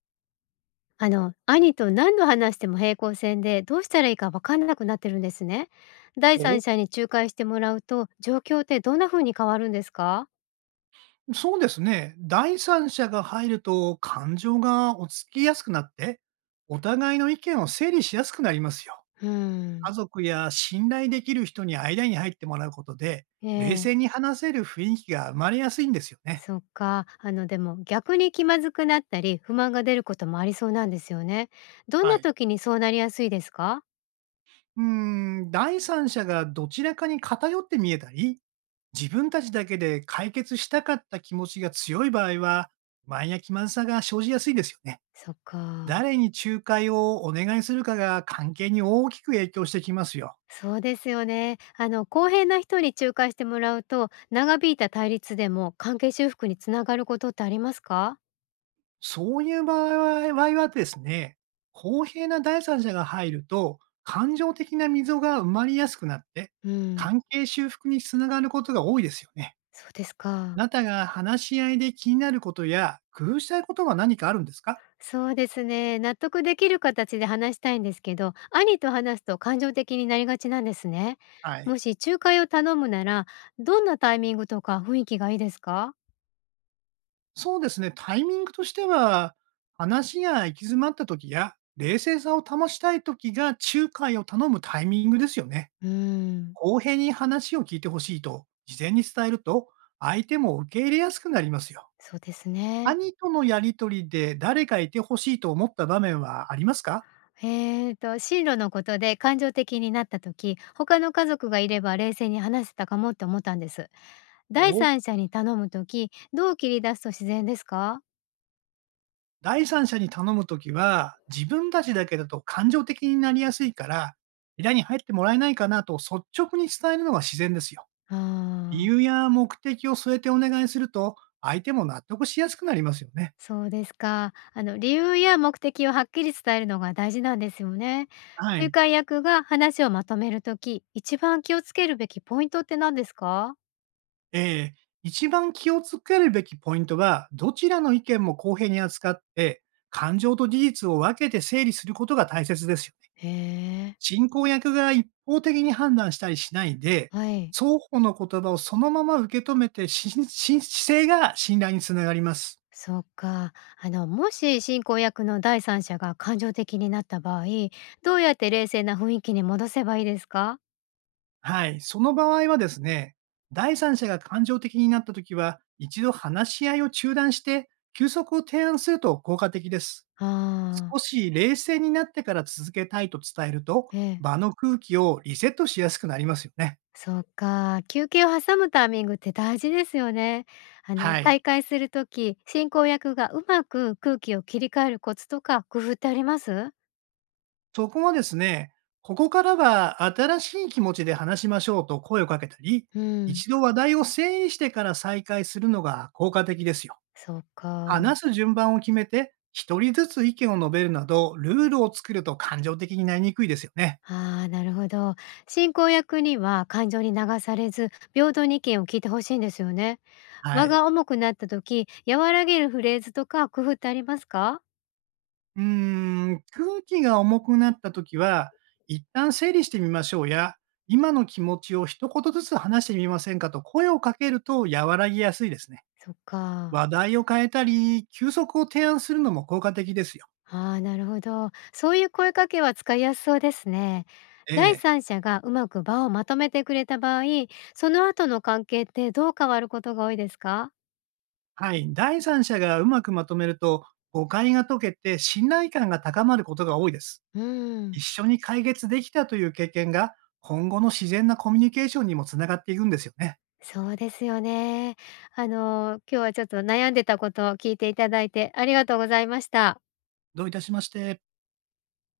兄と何度話しても平行線で、どうしたらいいか分かんなくなってるんですね。第三お者に仲介してもらうと、状況ってどんな風に変わるんですか？そうですね。第三者が入ると感情が落ち着きやすくなって、お互いの意見を整理しやすくなりますよ。うー家ん。族や信頼できる人に間に入ってもらうことで、え冷え、静に話せる雰囲気が生まれやすいんですよね。そっか。でも逆に気まずくなったり、不満が出ることもありそうなんですよね。どんはない。時にそうなりやすいですか？うー第三者がどちらかに偏って見えたり、自分たちだけで解決したかった気持ちが強い場合は、前満や気まずさが生じやすいですよね。そっか。誰に仲介をお願いするかが関係に大きく影響してきますよ。そうですよね。公平な人に仲介してもらうと、長引いた対立でも関係修復につながることってありますか？そういう場合はですね、公平な第三者が入ると、感情的な溝が埋まりやすくなって、うん。関係修復につながることが多いですよね。そうですあか。なたが話し合いで気になることや、工夫したいことは何かあるんですか？そうですね。納得できる形で話したいんですけど、兄と話すと感情的になりがちなんですね。はい。もし仲介を頼むなら、どんなタイミングとか雰囲気がいいですか？そうですね、タイミングとしては、話が行き詰まった時や、冷静さを保ちたい時が仲介を頼むタイミングですよね。うーん、公平に話を聞いてほしいと事前に伝えると、相手も受け入れやすくなりますよ。そうですね。兄とのやりとりで誰かいてほしいと思った場面はありますか？進路のことで感情的になった時、他の家族がいれば冷静に話せたかもって思ったんです。第お三者に頼む時、どう切り出すと自然ですか？第三者に頼むときは、自分たちだけだと感情的になりやすいから、依頼に入ってもらえないかなと率直に伝えるのが自然ですよ。あ理由ー。や目的を添えてお願いすると、相手も納得しやすくなりますよね。そうですか。理由や目的をはっきり伝えるのが大事なんですよね。は仲い。介役が話をまとめるとき、一番気をつけるべきポイントって何ですか？ええ、一番気をつけるべきポイントは、どちらの意見も公平に扱って、感情と事実を分けて整理することが大切ですよね。へえ、進行役が一方的に判断したりしないで、はい。双方の言葉をそのまま受け止めて、しし姿勢が信頼につながります。そっか。もし進行役の第三者が感情的になった場合、どうやって冷静な雰囲気に戻せばいいですか？はい。その場合はですね、第三者が感情的になったときは、一度話し合いを中断して、休息を提案すると効果的です。ああ少し冷静になってから続けたいと伝えると、ー、ええ。場の空気をリセットしやすくなりますよね。そうか、休憩を挟むタイミングって大事ですよね。はい。再開するとき、進行役がうまく空気を切り替えるコツとか工夫ってあります？そこもですね、ここからは新しい気持ちで話しましょうと声をかけたり、うん、一度話題を整理してから再開するのが効果的ですよ。そうか。話す順番を決めて、一人ずつ意見を述べるなど、ルールを作ると感情的になりにくいですよね。ああ、なるほど。進行役には感情に流されず、平等に意見を聞いてほしいんですよね。は場い。が重くなった時、和らげるフレーズとか工夫ってありますか？うー空気が重くなった時は、一旦整理してみましょうや、今の気持ちを一言ずつ話してみませんかと声をかけると和らぎやすいですね。そっか。話題を変えたり、休息を提案するのも効果的ですよ。ああ、なるほど。そういう声かけは使いやすそうですね。え第え、三者がうまく場をまとめてくれた場合、その後の関係ってどう変わることが多いですか？はい。第三者がうまくまとめると、誤解が解けて信頼感が高まることが多いです。うー一ん、緒に解決できたという経験が、今後の自然なコミュニケーションにもつながっていくんですよね。そうですよね。今日はちょっと悩んでたことを聞いていただいてありがとうございました。どういたしまして。